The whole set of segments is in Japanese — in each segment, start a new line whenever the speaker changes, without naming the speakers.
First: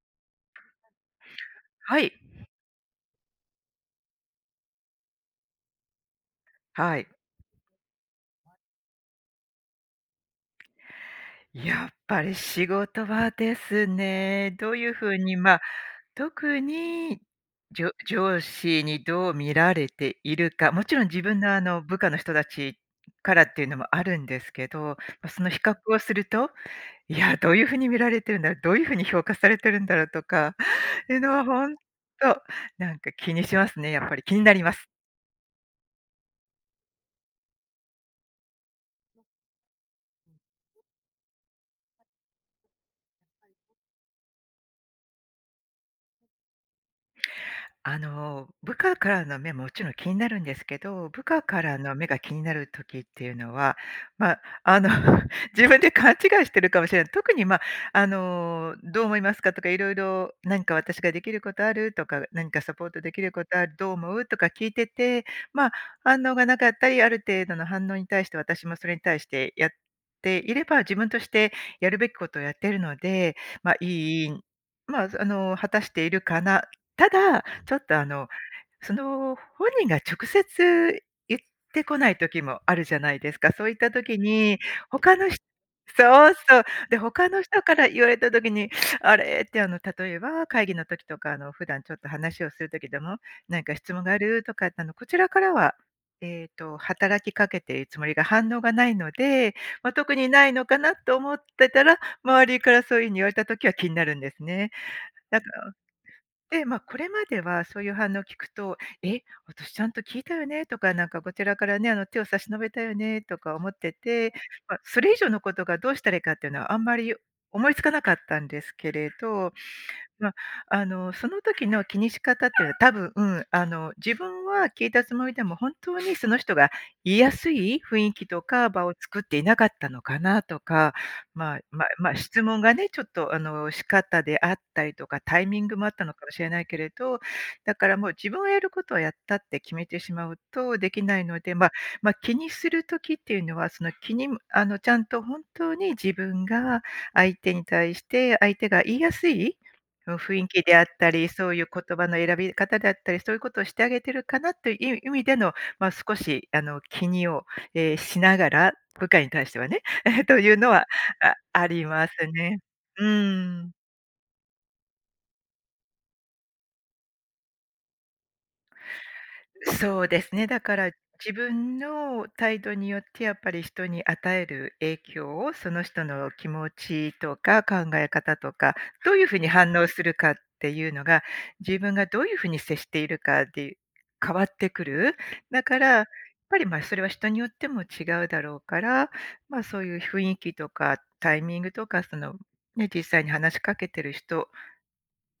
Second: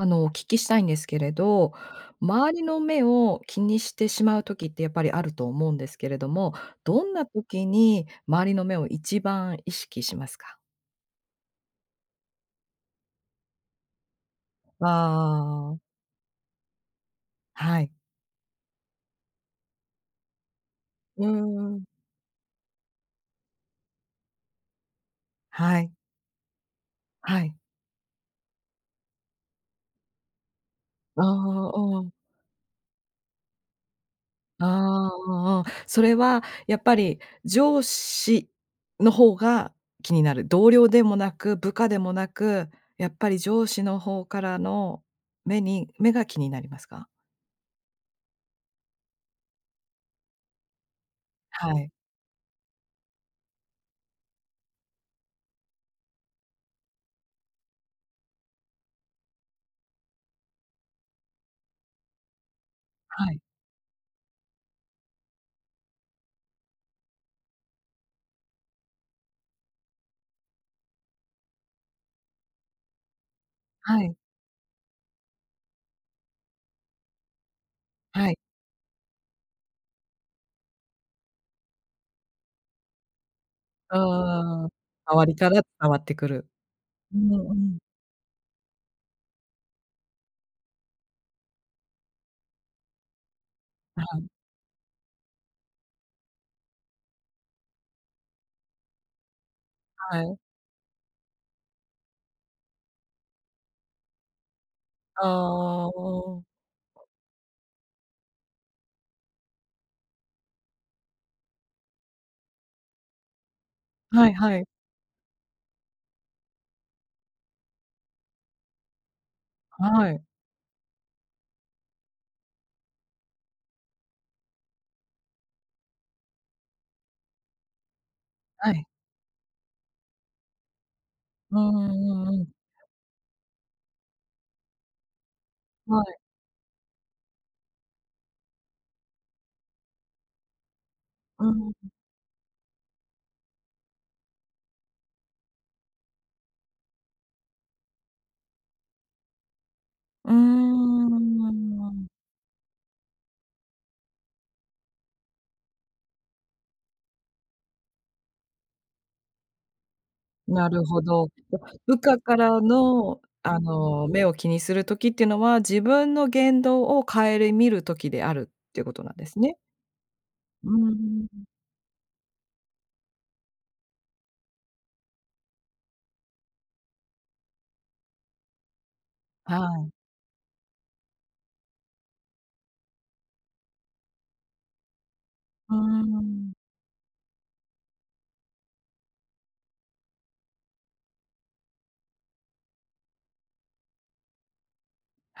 あの、お聞きしたいんですけれど、
はい。
周りの目を気にしてしまう時って、やっぱりあると思うんですけれども、
は
ど
い。
んな時に周りの目を一番意識しますか？
やっぱり、仕事場ですね。どう
ああ
いう風に、まあ、
ああああ。
特に、
は
じ
い。
ょ上司にどう見られているか。勿論自
う
分のあ
んう
の、
ん。
部下の人たちからっていうのもあるんですけど、ま、その比較
はい。
をすると、いや、
は
どう
い。
いう風に見られてるんだろう？どういう風に評価されてるんだろう？とか、ていう
あ
のはほ
あ、
んと、
うん。
なんか気にしますね、やっぱり気になり
あ
ます。
あ、あ、ああ、それは、やっぱり上司の方が気になる？同僚でもなく、部下でもなく、やっぱり上司の方からの目に目が気になりますか？
あの、部下からの目ももちろん気になるんですけど、部下か
は
ら
い。
の目が気になる時っていうのは、まあ、あの、自分で勘違いしてるかもしれない。特に、まあ、あの「どう思いますか？」とか、色々「なんか私が出来る事ある？」とか「何かサポート出来
は
る
い。
事ある？どう思う？」とか聞いてて。まあ、反応がなかったり、ある程度の反応に対して、私もそれに対してやっていれば、自分としてやるべきことをやってるので、ま、
はい。
いいんまあ、あの、果たしているかな？ただ、ちょっと、あの、
はい。
その本人が直接言ってこない時もあるじゃないですか。そういった
う
時に、
んうんうん、
他
周
の
り
ひ
から伝わってく
そう
る。
そう、で、
う
他
ん
の
う
人か
ん。
ら言われた時に「あれ？」って、あの、例えば、会議の時とか、あの、普段ちょっと話をする時でも「何か質
あ
問があ
あ。
る？」とか。あの、こちらからは、えっと、働きかけているつもりが、反応がないので「まあ、特
は
に
い。
ないのかな？」っと思ってたら、周りからそういう風に言われた時は気になるんですね。だから
ああ、うん。
で、まあ、これまでは、そういう反応を聞くと「え？私ちゃんと聞いたよね？」とか、なんかこちらからね、あの「手を差し伸べたよね」とか思って
は
て。
いはい。
ま、それ以上の事が、どうしたらいいかっていうのは、あんまり思いつかなかったんですけれど。
はい。
ま、あの、その時の気にし方ってのは、多分あの、自分は聞いたつもりでも、本当にその人が言いやすい雰囲気と
は
か、
い。
場を作っていなかったのかな？とか、ま
う
あまあ
ん
まあ、
うんう
質
ん。
問がね、ちょっと、あの、仕方であったりとか、タイミングもあっ
は
たの
い。
かもしれないけれど、だから、もう「自分はやることはやった」って決めてしまうと出来ないの
う
で、
ん
ま
うん。
ま、気にする時っていうのは、その、気にむあの、ちゃんと本当に自分が相手に対して、相手が言いやすい？その
うー
雰囲気であっ
ん、う
た
ん
り、そ
う
ういう
んう
言葉
ん。
の選び方であったり、そういうことをしてあげてるかな？という意味での、まあ、少し、あの、気にを、え、しながら、部下に対してはね。え、という
な
の
る
は、
ほど。
あ
じゃ、
あり
部
ま
下
す
か
ね。
ら
う
の、あ
ん。
の、目を気にする時ってのは、自分の言動を顧みる時であるっていうことなんですね？
そうですね。だ
う
か
んう
ら、
ん
自
うん。
分の態度によって、やっぱり人に与える影響を、その人の気持ちとか考え方とか、どういう風に
は
反応
い。
するかっていうのが、自分がどういう風に接しているかで変わってくる。だ
うー
から、やっ
ん。
ぱり、まあ、それは人によっても違うだろうから、まあ、そういう雰囲気とか、タイミングとか、その、ね、実際に話しかけてる人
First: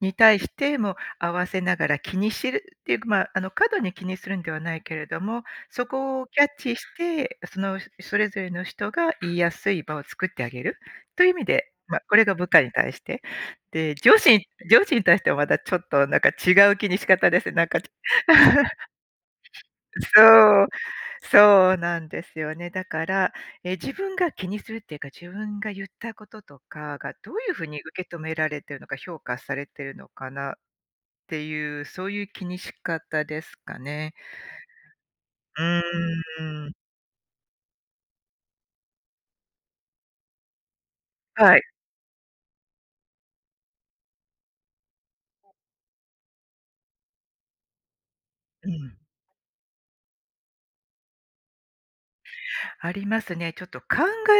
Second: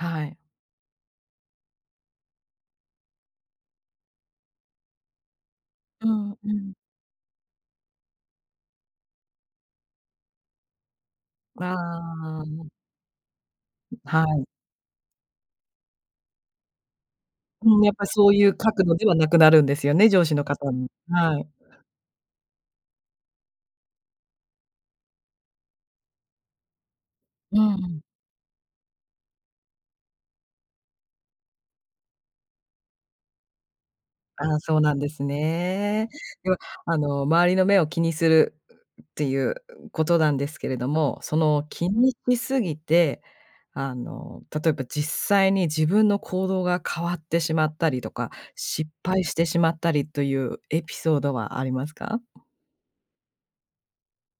に、
い。
対しても合わせながら気にしるっていうか、まあ、あの、過度に気にするんではないけれども、そ
う
こを
ん、
キャッ
うん。
チして、その、それぞれの人が言いやすい場を作ってあげる、という意味で、
まあ、
まあ、これど
あ
部下
あ。
に対して、で、上
は
司
い。
に上司に対しては、また、ちょっとなんか、違う気に仕方ですね。なん
う
か
ん、
ちょ
やっぱ、そういう角 度ではなくなるんですよね、上司の
そう、
方に。はい。
そうなんですよね。だから、え、自分が気にするっていうか、自分が言ったこととかが、どういう
う
風に
ん。
受け止められてるのか、評価されてるのかな？っていう、そういう気にし方ですかね。
あ、そうなんです
う
ね。では、
ーん。
あの、周りの目を気にするっていうことなんですけれども、そ
はい。
の気にし過ぎて、あの、例えば、実際に自分の行動が変わってしまったりとか、
う
失
ん。
敗してしまったりというエピソードはありますか？
ありますね。ちょっと、考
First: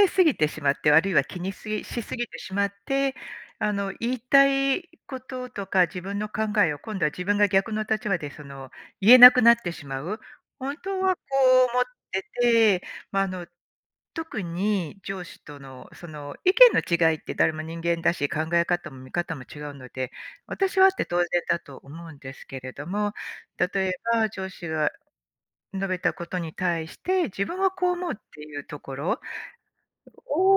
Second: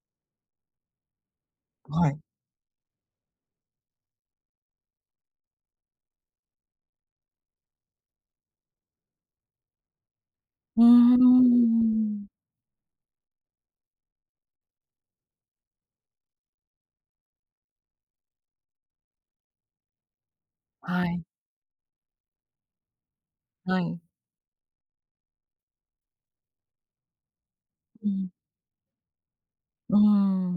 えすぎてしまって、あるいは気にしし
は
過
い。
ぎてしまって、あの、言いたい事とか自分の考えを、今度は自分が逆の立場で、その、言えなくなってしまう？本
う
当
ん
は
うん
こ
うんう
う思って
ん。
て、まあ、あの、特に上司とのその、意見の違いって誰も人間だし、考え方も見方も違うので、私はあっ
は
て当
い。
然だと思うんですけれども、例
は
え
い。
ば上司が述べたことに対して「自分はこう思
う
う」っ
ん。
ていうところ
うー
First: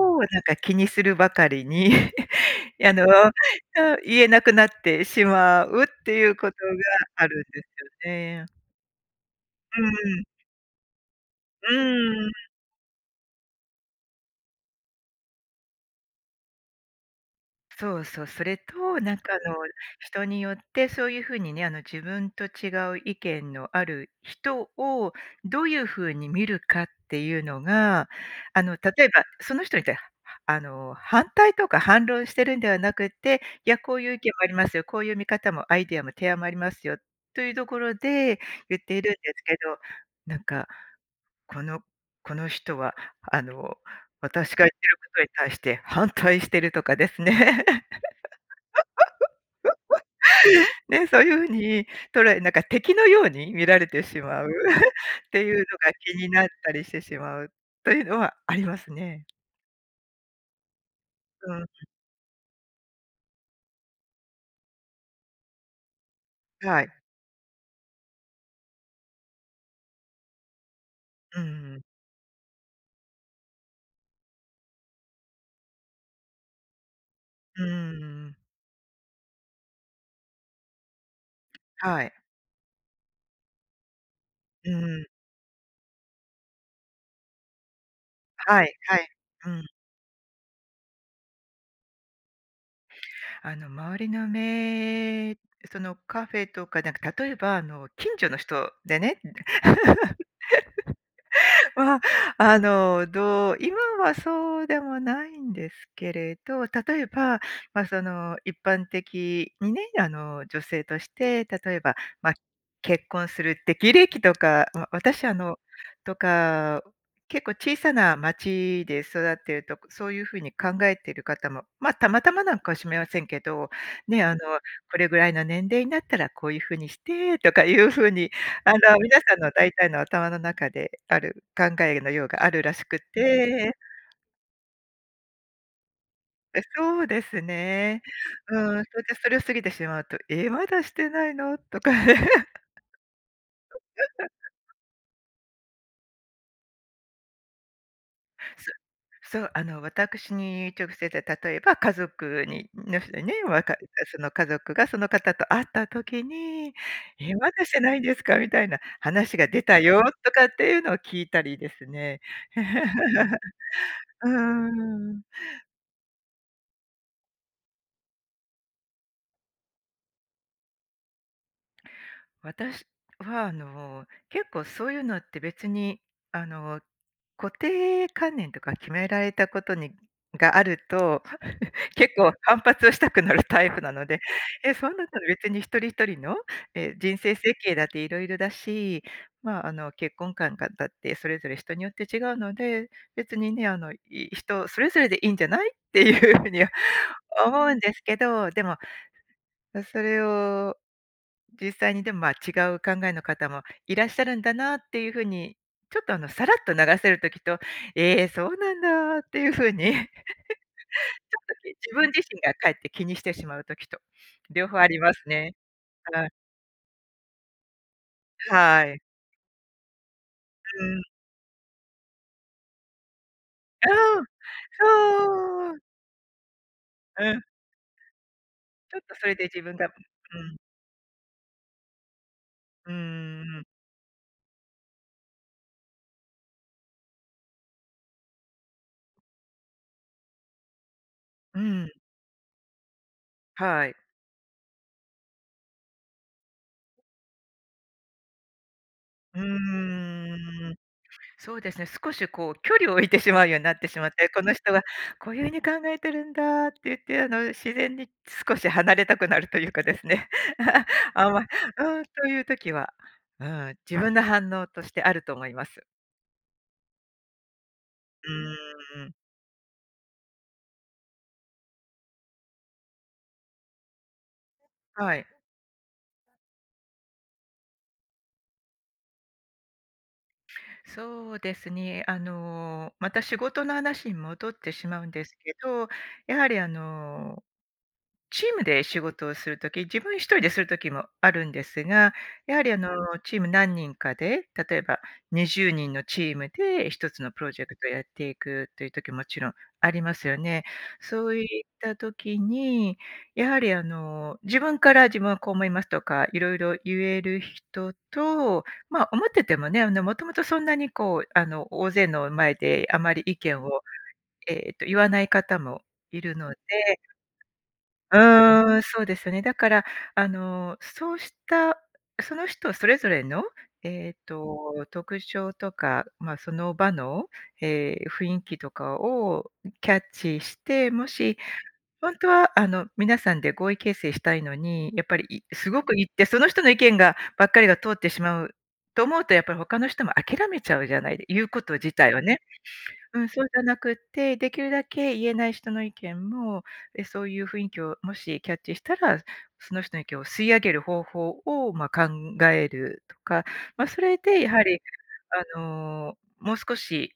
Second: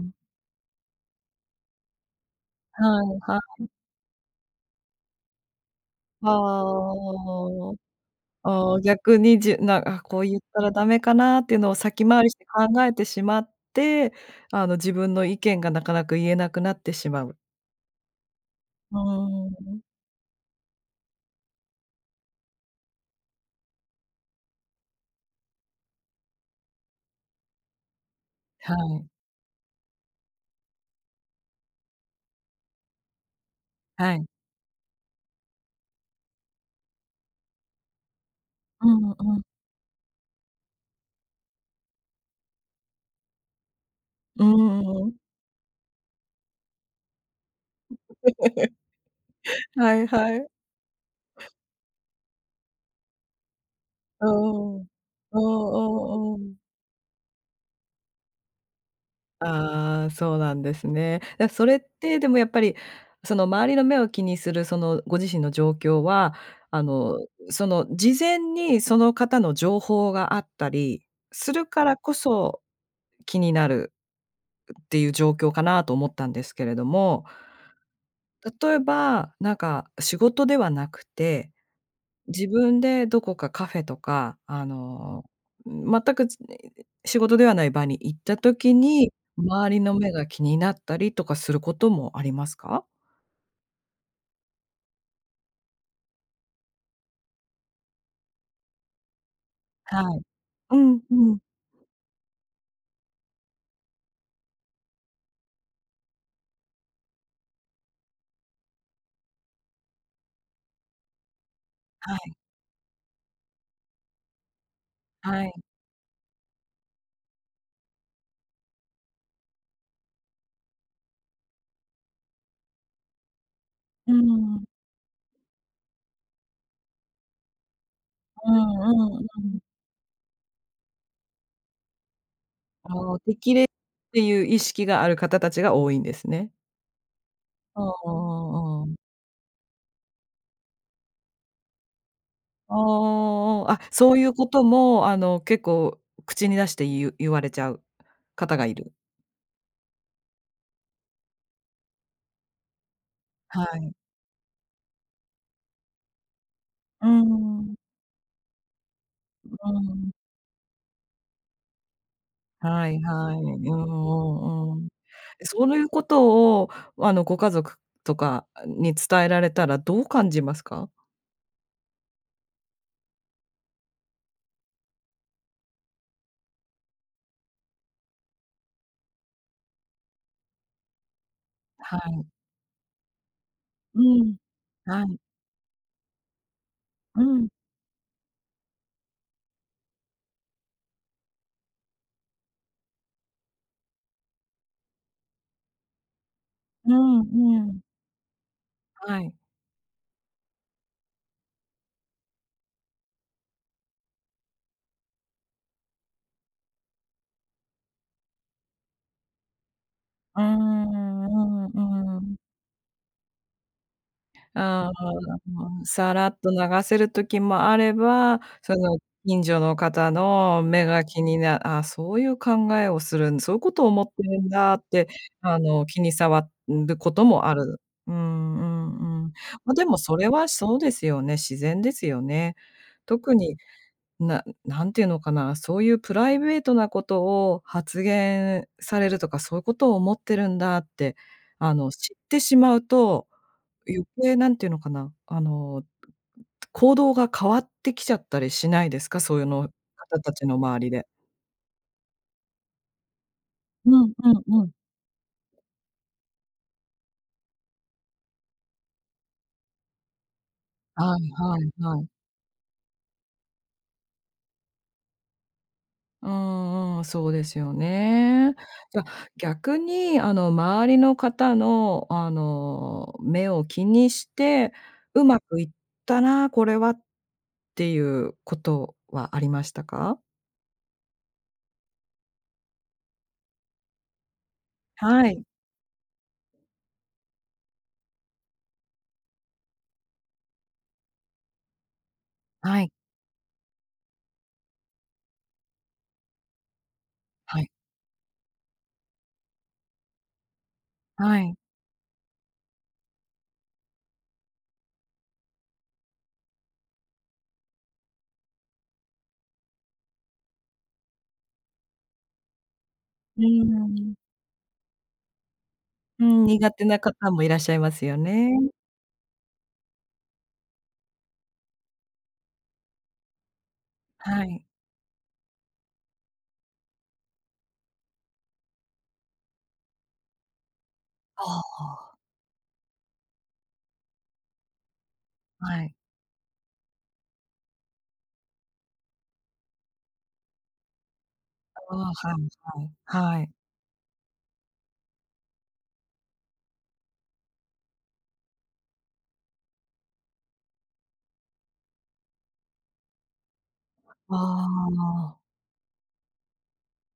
ん。
なんか気にするばかりに、あ
は
のう
いはい。
ん、言えなくなってしまうってい
は
う事が
あ、
あるんです
ああああ。
よね。
ああ、逆に、じ
う
なこう
ん。
言ったらダメかな？っていう
う
のを先回
ー
りし
ん。
て考えてしまって、あの、自分の意見がなかなか言えなくなってしまう。
そうそ、それ
う
と、なんか
ー
あの、
ん。
人によってそういう風にね、あの、自分と違う意見のある人を、どういう風に見るかっていうのが、あ
は
の、
い。
例えば、その人にたあの、反対とか反論してるんではなくて「いや、こういう
は
意
い。
見もありますよ。こういう見方もアイディアも、提案もありますよ」というところで、言っ
う
てい
ん
るんで
うん。
すけど、なんか、このこの人はあの、
う
私が言ってるこ
ーん。
とに対して反対してるとかですね。
はいはい。
ね、そういう風に、捉えなんか敵のように見られてし
う
まう？
んうん。
っ
う
ていうのが気に
んうんう
なっ
ん。
たりしてしまう、というのはありますね。
ああ、そうなんですね。や、
う
そ
ん。
れってでもやっぱり、その周りの目を気にするそのご自身の状況は、あ
はい。
の、その事前にその方の情報があったり
うんう
する
ん。
からこそ、気になるっていう状況かな？と思ったんですけれども、
うーん。
例えば、なんか仕事ではなくて、
はい。
自分でどこかカフェとか、あ
うん。
の、全くちねいで、仕事ではない場に行った
は
時
い、はい。
に、
うん。
周りの目が気になったりとかすることもありますか？
あの、周りの目、そのカフェとか、なんか例えば、あの、近所の人でね。
はい。うん、うん。
まあ、あの、どう、今はそうでもないんですけれど、例えば、まあ、その、一般的にね、あの、女性として、例えば、
はい。
ま、結婚する適齢期とか、ま、私あ
はい。
のとか、結構小さな町で育っているとか、そういう風に考えている方も、まあ、たまたまなんかしれませんけど、
うー
ね、あの
ん。
「これぐらいの年齢になったらこういう風にして」とかいう風に、
う
あの、皆
んうん
さ
う
んの
ん。
大体の頭の中である考えのようがあるらしく
ああ、適齢っ
て。
ていう意識がある方たちが多いんですね。
え、そうです
うん、
ね。う
ううん
ん。
うん。
それでそれを過ぎてしまうと「え！まだしてないの？」とか。
ああああああ。あ、そういうこと も、あの、結構口に出して言う言われちゃう方が
そ
いる。
そう、あの、私に直接で、例えば家族にの人にね、わ
は
かえ、
い。
その家族がその方と会った時に
うー
「『え、まだし
ん。
てないんですか？』みたいな話が
う
出
ー
たよ」
ん。
とかっていうのを聞いたりですね。
はいはい。うん
う
うんうん。
ーん。
え、そういうことを、あの、ご家族とかに伝えられたらどう感じますか？
私は、あの、結構そういうのって別に、あの、固定観念とか決められたことにがあると、
は
結
い。
構反発をしたくなるタイプな
う
ので。
ん、
え、そん
は
だっ
い。
たら別に一人一人の、え、人
う
生
ん。
設計だって色々だし、まあ、あの、結婚観がだってそれぞれ人によって違うので、別にね、あの、い人それぞれでいいんじゃない？っていう風には
うん
思
う
うん
ん。
ですけど。でも、
はい。
う、それを、実際にでも、ま、違う考えの方もいらっしゃるんだなっていう風に、ちょっと、あの、さらっと流せる時と、え、そうなんだっていう風に ちょ
うー
っと
ん
き
うー
自分
んうー
自
ん。
身がかえって気にしてしまう時と、両方あ
ああ、
りますね。
まあ、さら
はい。
っと流せる時もあれば、そ
は
の
い。
近所の方の目
うん。
が気になああ、そういう考えをするんそういうことを思って
あ。
るんだって、あ
そう。
の、気に障ん、ること
うん。
もある。うんう
ちょっと
ん
そ
うん。
れで自
ま、
分
で
がう
も、それは、
ん。
そうですよね。自然ですよね。
うー
特に、
んうん。
な何て言うのかな、そういうプライベートなことを発言されるとか、そういうことを思ってるんだって、
う
あの、
ん。
知ってしまうと、
はい。
余計何て言うのかな、あの、行動が変わってきちゃったりしないですか？
う
その方たちの
ーん。
周りで。
そうですね、少し、こう、距離を置いてしまうようになって
う
しまっ
ん
て、
う
こ
ん
の
うん。
人はこういう風に考えてるんだって言って、あの、自然に少し離れたくなるというかですね。
は
あ
い
んま
はいは
うん、
い。
という時は、うん、自分の反応としてあると思います。
うんうん、そうですよ
う
ね。じゃ、
ーん。
逆にあの周りの方のあの、目を気にして、
は
う
い。
まくいったな、これはっていうことはありましたか？
そうですね。あの、また仕事の話に戻ってしまうんで
は
す
い。
けど、やはりあの、チームで仕事をするとき自分一人でする時もあるんですが、やはりあ
は
の、
い。
チーム何人かで、例えば20人のチームで一つのプロ
は
ジェ
い。
クトやっていくという時、もちろんありますよね。そう
は
い
い。
った時に、やはりあの、自分から「自分はこう思います」とか色々言える人と、ま、思っててもね、あの、もともとそんなにこうあの、大勢の前であまり意
う
見を、
ん。
えっと言わない方もい
う
る
ん、
ので。
苦手な方もいらっしゃいますよね。
うん。そうですよね。だから、あの、そうした、その人それぞれの、えっ
はい。
と特徴とか、ま、その場の、え、雰囲気とかを、キャッチして、もし、
ああ。
本当はあの皆さんで合意形成したいのに、やっぱり、いす
は
ご
い。
く言ってその人の意見がばっかりが通ってしまう、と思うとやっぱり他の人も諦めちゃうじゃないで言うこと自
ああ、
体
は
をね。
い
うん、
はい、
そ
は
う
い。
じゃなくって、できるだけ言えない人の意見も、え、そういう雰囲気をもしキャッチしたら、その人の意見を吸い上げる方法を、ま、考えるとか、ま、それ
あ
でやはり
あ。
あの、もう少し、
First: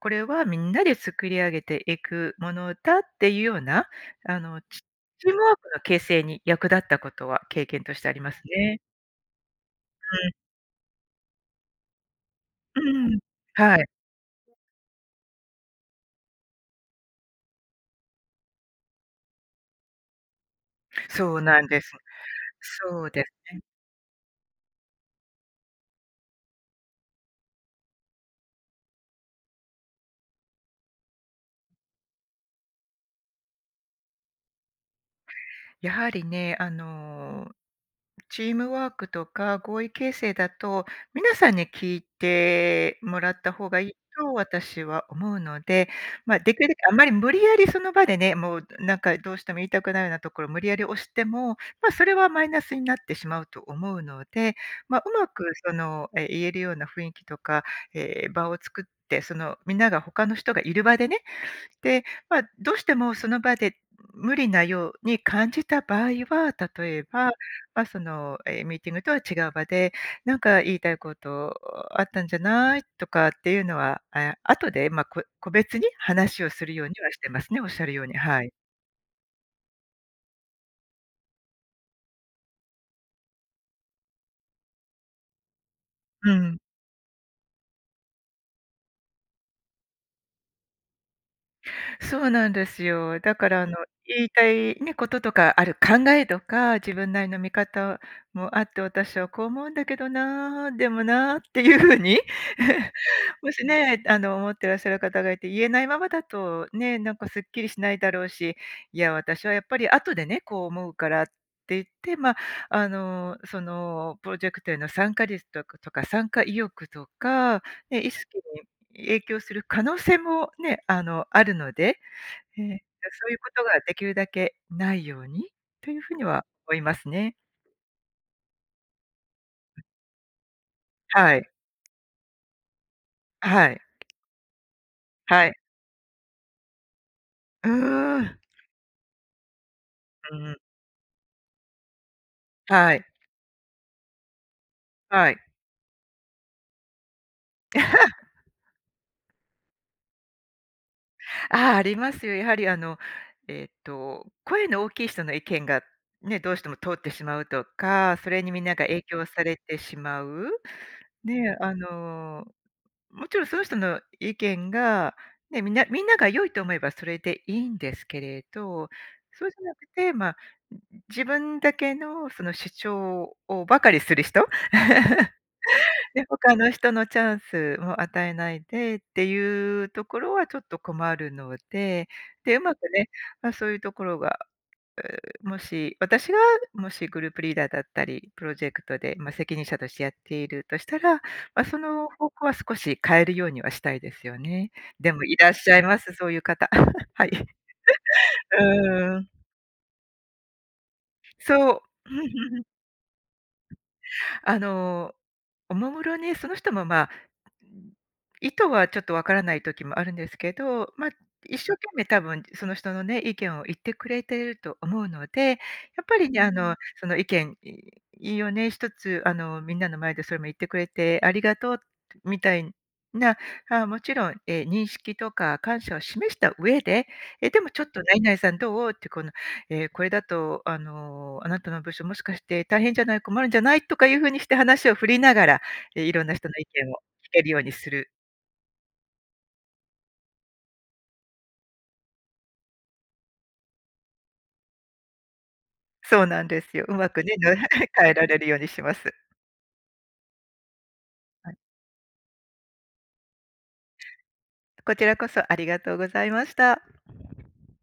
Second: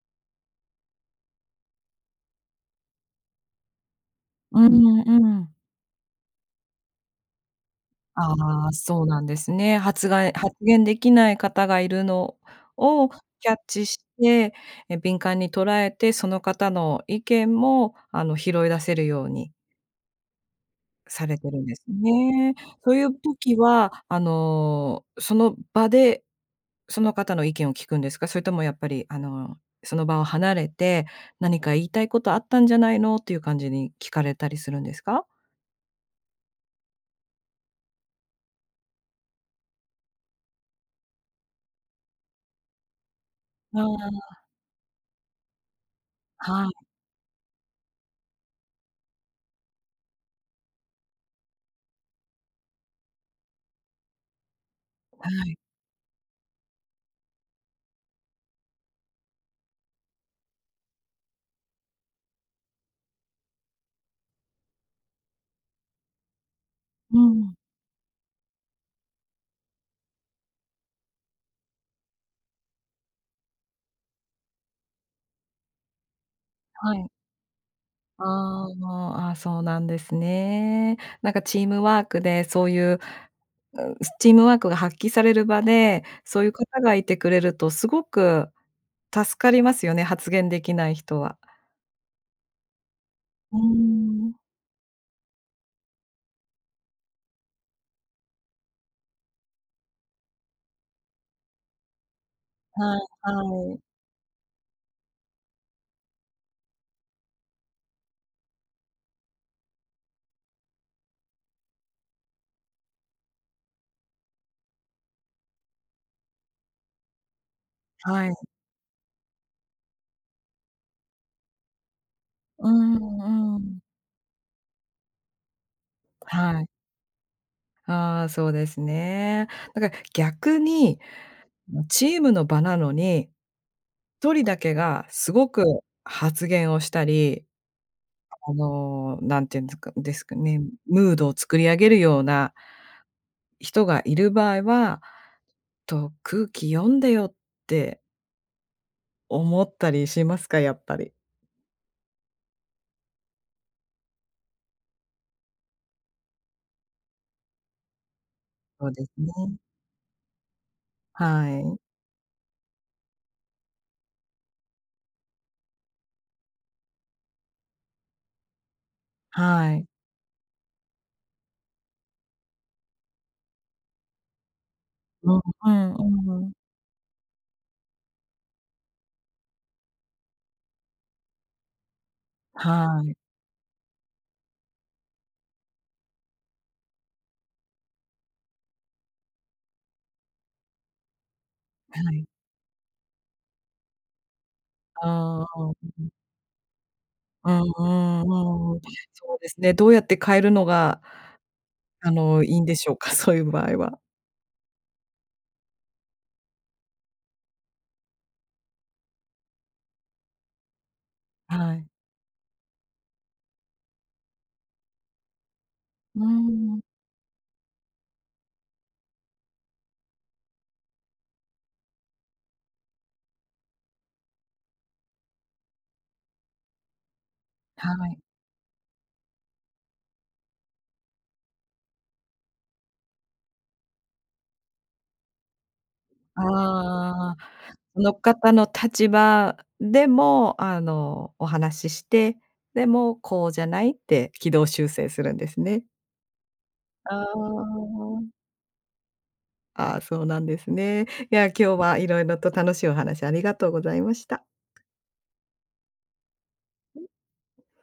これはみんなで作り上げていくものだっていうような、あ
う
の、ち
ん
チー
う
ムワ
ん。
ークの形成に役立ったことは経験としてあります
あ、
ね。
そうなんですね。はつ
う
が
ん。
発言できない方がいるの
う
をキ
ん、
ャッ
は
チ
い。
して、え、敏感に捉えて、その方の意見もあの拾い出せるように。さ
そ
れ
う
てる
な
ん
ん
で
で
す
す。
ね。そうい
そう
う
です
時
ね。
は、あの、その場で、その方の意見を聞くんですか？それともやっぱりあの、その場を離れて「何か言いたいことあったんじゃないの？」っていう感じに聞かれたりするんですか？
やはりね、あの、チームワークとか合意形成だと、皆さんに聞いてもらった方
あ
がいいと
あ。
私は思うので。ま、でき
は
るだ
い。
けあんまり無理やりその場でね、もうなんかどうしても言いたくないようなところ無理やり押しても、ま、それはマイナスになってしまうと思うので。ま、うま
は
く
い。
その、え、言えるような雰囲気とか、え、場を作って、その、みんなが他の人がいる場でね。で、ま、どうしてもその場で、無理なように感じた場合は、例え
う
ば、
ん。
ま、その、え、ミーティングとは違う場で「なんか言いたいことあったんじゃない？」とかっていうのは、あ、後で、ま、こ個別に話をするよう
は
に
い。
はしてますね、おっしゃるように、はい。
あ、あ、そうなんですね。なんかチームワークで、そういう、うん、チームワークが発揮される場で、
う
そういう
ん。
方がいてくれるとすごく助かりますよね、発言できない人は。
そうなんですよ。だか
うー
らあの言い
ん。
たいね、こととかある考えとか、自分なりの見方もあって私はこう思うんだけどな、でもなっていうふうに、
はい
もし
はい。
ね、あの、思ってらっしゃる方がいて言えないままだと、ね、なんかすっきりしないだろうし。いや、私はやっぱり後でね、こう思うからって言ってま、あの、その、プロジェクトへの参加率とかとか参加意欲とか、ね、意
はい。
識に影響する可能性もね、あの、あるので、
う
えっと、そういうこ
んう
とが
ん。
できるだけないように、というふうには
はい。
思いますね。
あ、そうですね。なんか逆に、
はい。
あのチームの場なのに、
はい。
一人だけがす
は
ご
い。
く発言をしたり、
うーん。
あの、何て言うんですかですか
うん。
ね、ムードを作り上げるような
はい。
人がいる場合は、
はい。
と、空気読んでよって。思ったりしますか？やっぱり。
あ、ありますよ。やはりあの、えっと、声の大きい人の意見が、ね、どうしても通ってしまうとか、それにみんなが
そう
影
です
響さ
ね。
れてしまう。ね、
は
あ
い。
の、もちろんその人の意見が、ね、みんなみんなが良いと思えばそれでいいんですけれど。そうじゃ
は
なく
い。
て、ま、んん、自分だけのその主張をばかりする人。
うんう
で、
んうん。
他の人のチャンスを与えないでっていうところはちょっと困るので。で、うまく
は
ね、
い。
ま、そういうところが、う、もし、私がもしグループリーダーだったり、プロジェクトで、ま、責任者としてやっているとしたら、ま、そ
は
の
い。
方向は少し変えるようにはしたいですよね。でもい
ああ、
らっ
う
し
ん
ゃいま
うん。
す、そういう方。はい。
うんうんうん。
うん。
そうですね、どうやって変えるのが
そう。
あの、いい んでしょうか、そういう場合は。
あの、おもむろにその人も、ま、うん、意図はちょっとわからない時もあるんですけど、ま、
は
一生
い。
懸命多分その人のね、意見を言ってくれていると思うので、やっぱ
うー
りね、あの、
ん。
その意見いをね、一つあの、みんなの前でそれも言ってくれてありがとうみたいな、あ、もちろん、え、認識とか感謝を示した上で「え、でもちょっと
はい。
何々さんどう？」ってこの、え、「これだとあの、あなたの部署もしかして大変じゃない、困るんじゃない？」とかいうふうにして話を振りながら、え、いろんな人の意見を聞
ああ。
けるようにする。
の立場でも、あの、お話しして「でも、こうじゃない？」って軌道修正するんですね。
そうなんですよ。うま
あ
くね、変え
あ。
られるようにします。
あ、そうなんですね。いや
は
今
い。
日は色々と楽しいお話ありがとうございました。
こちらこそありがとうございました。
はい。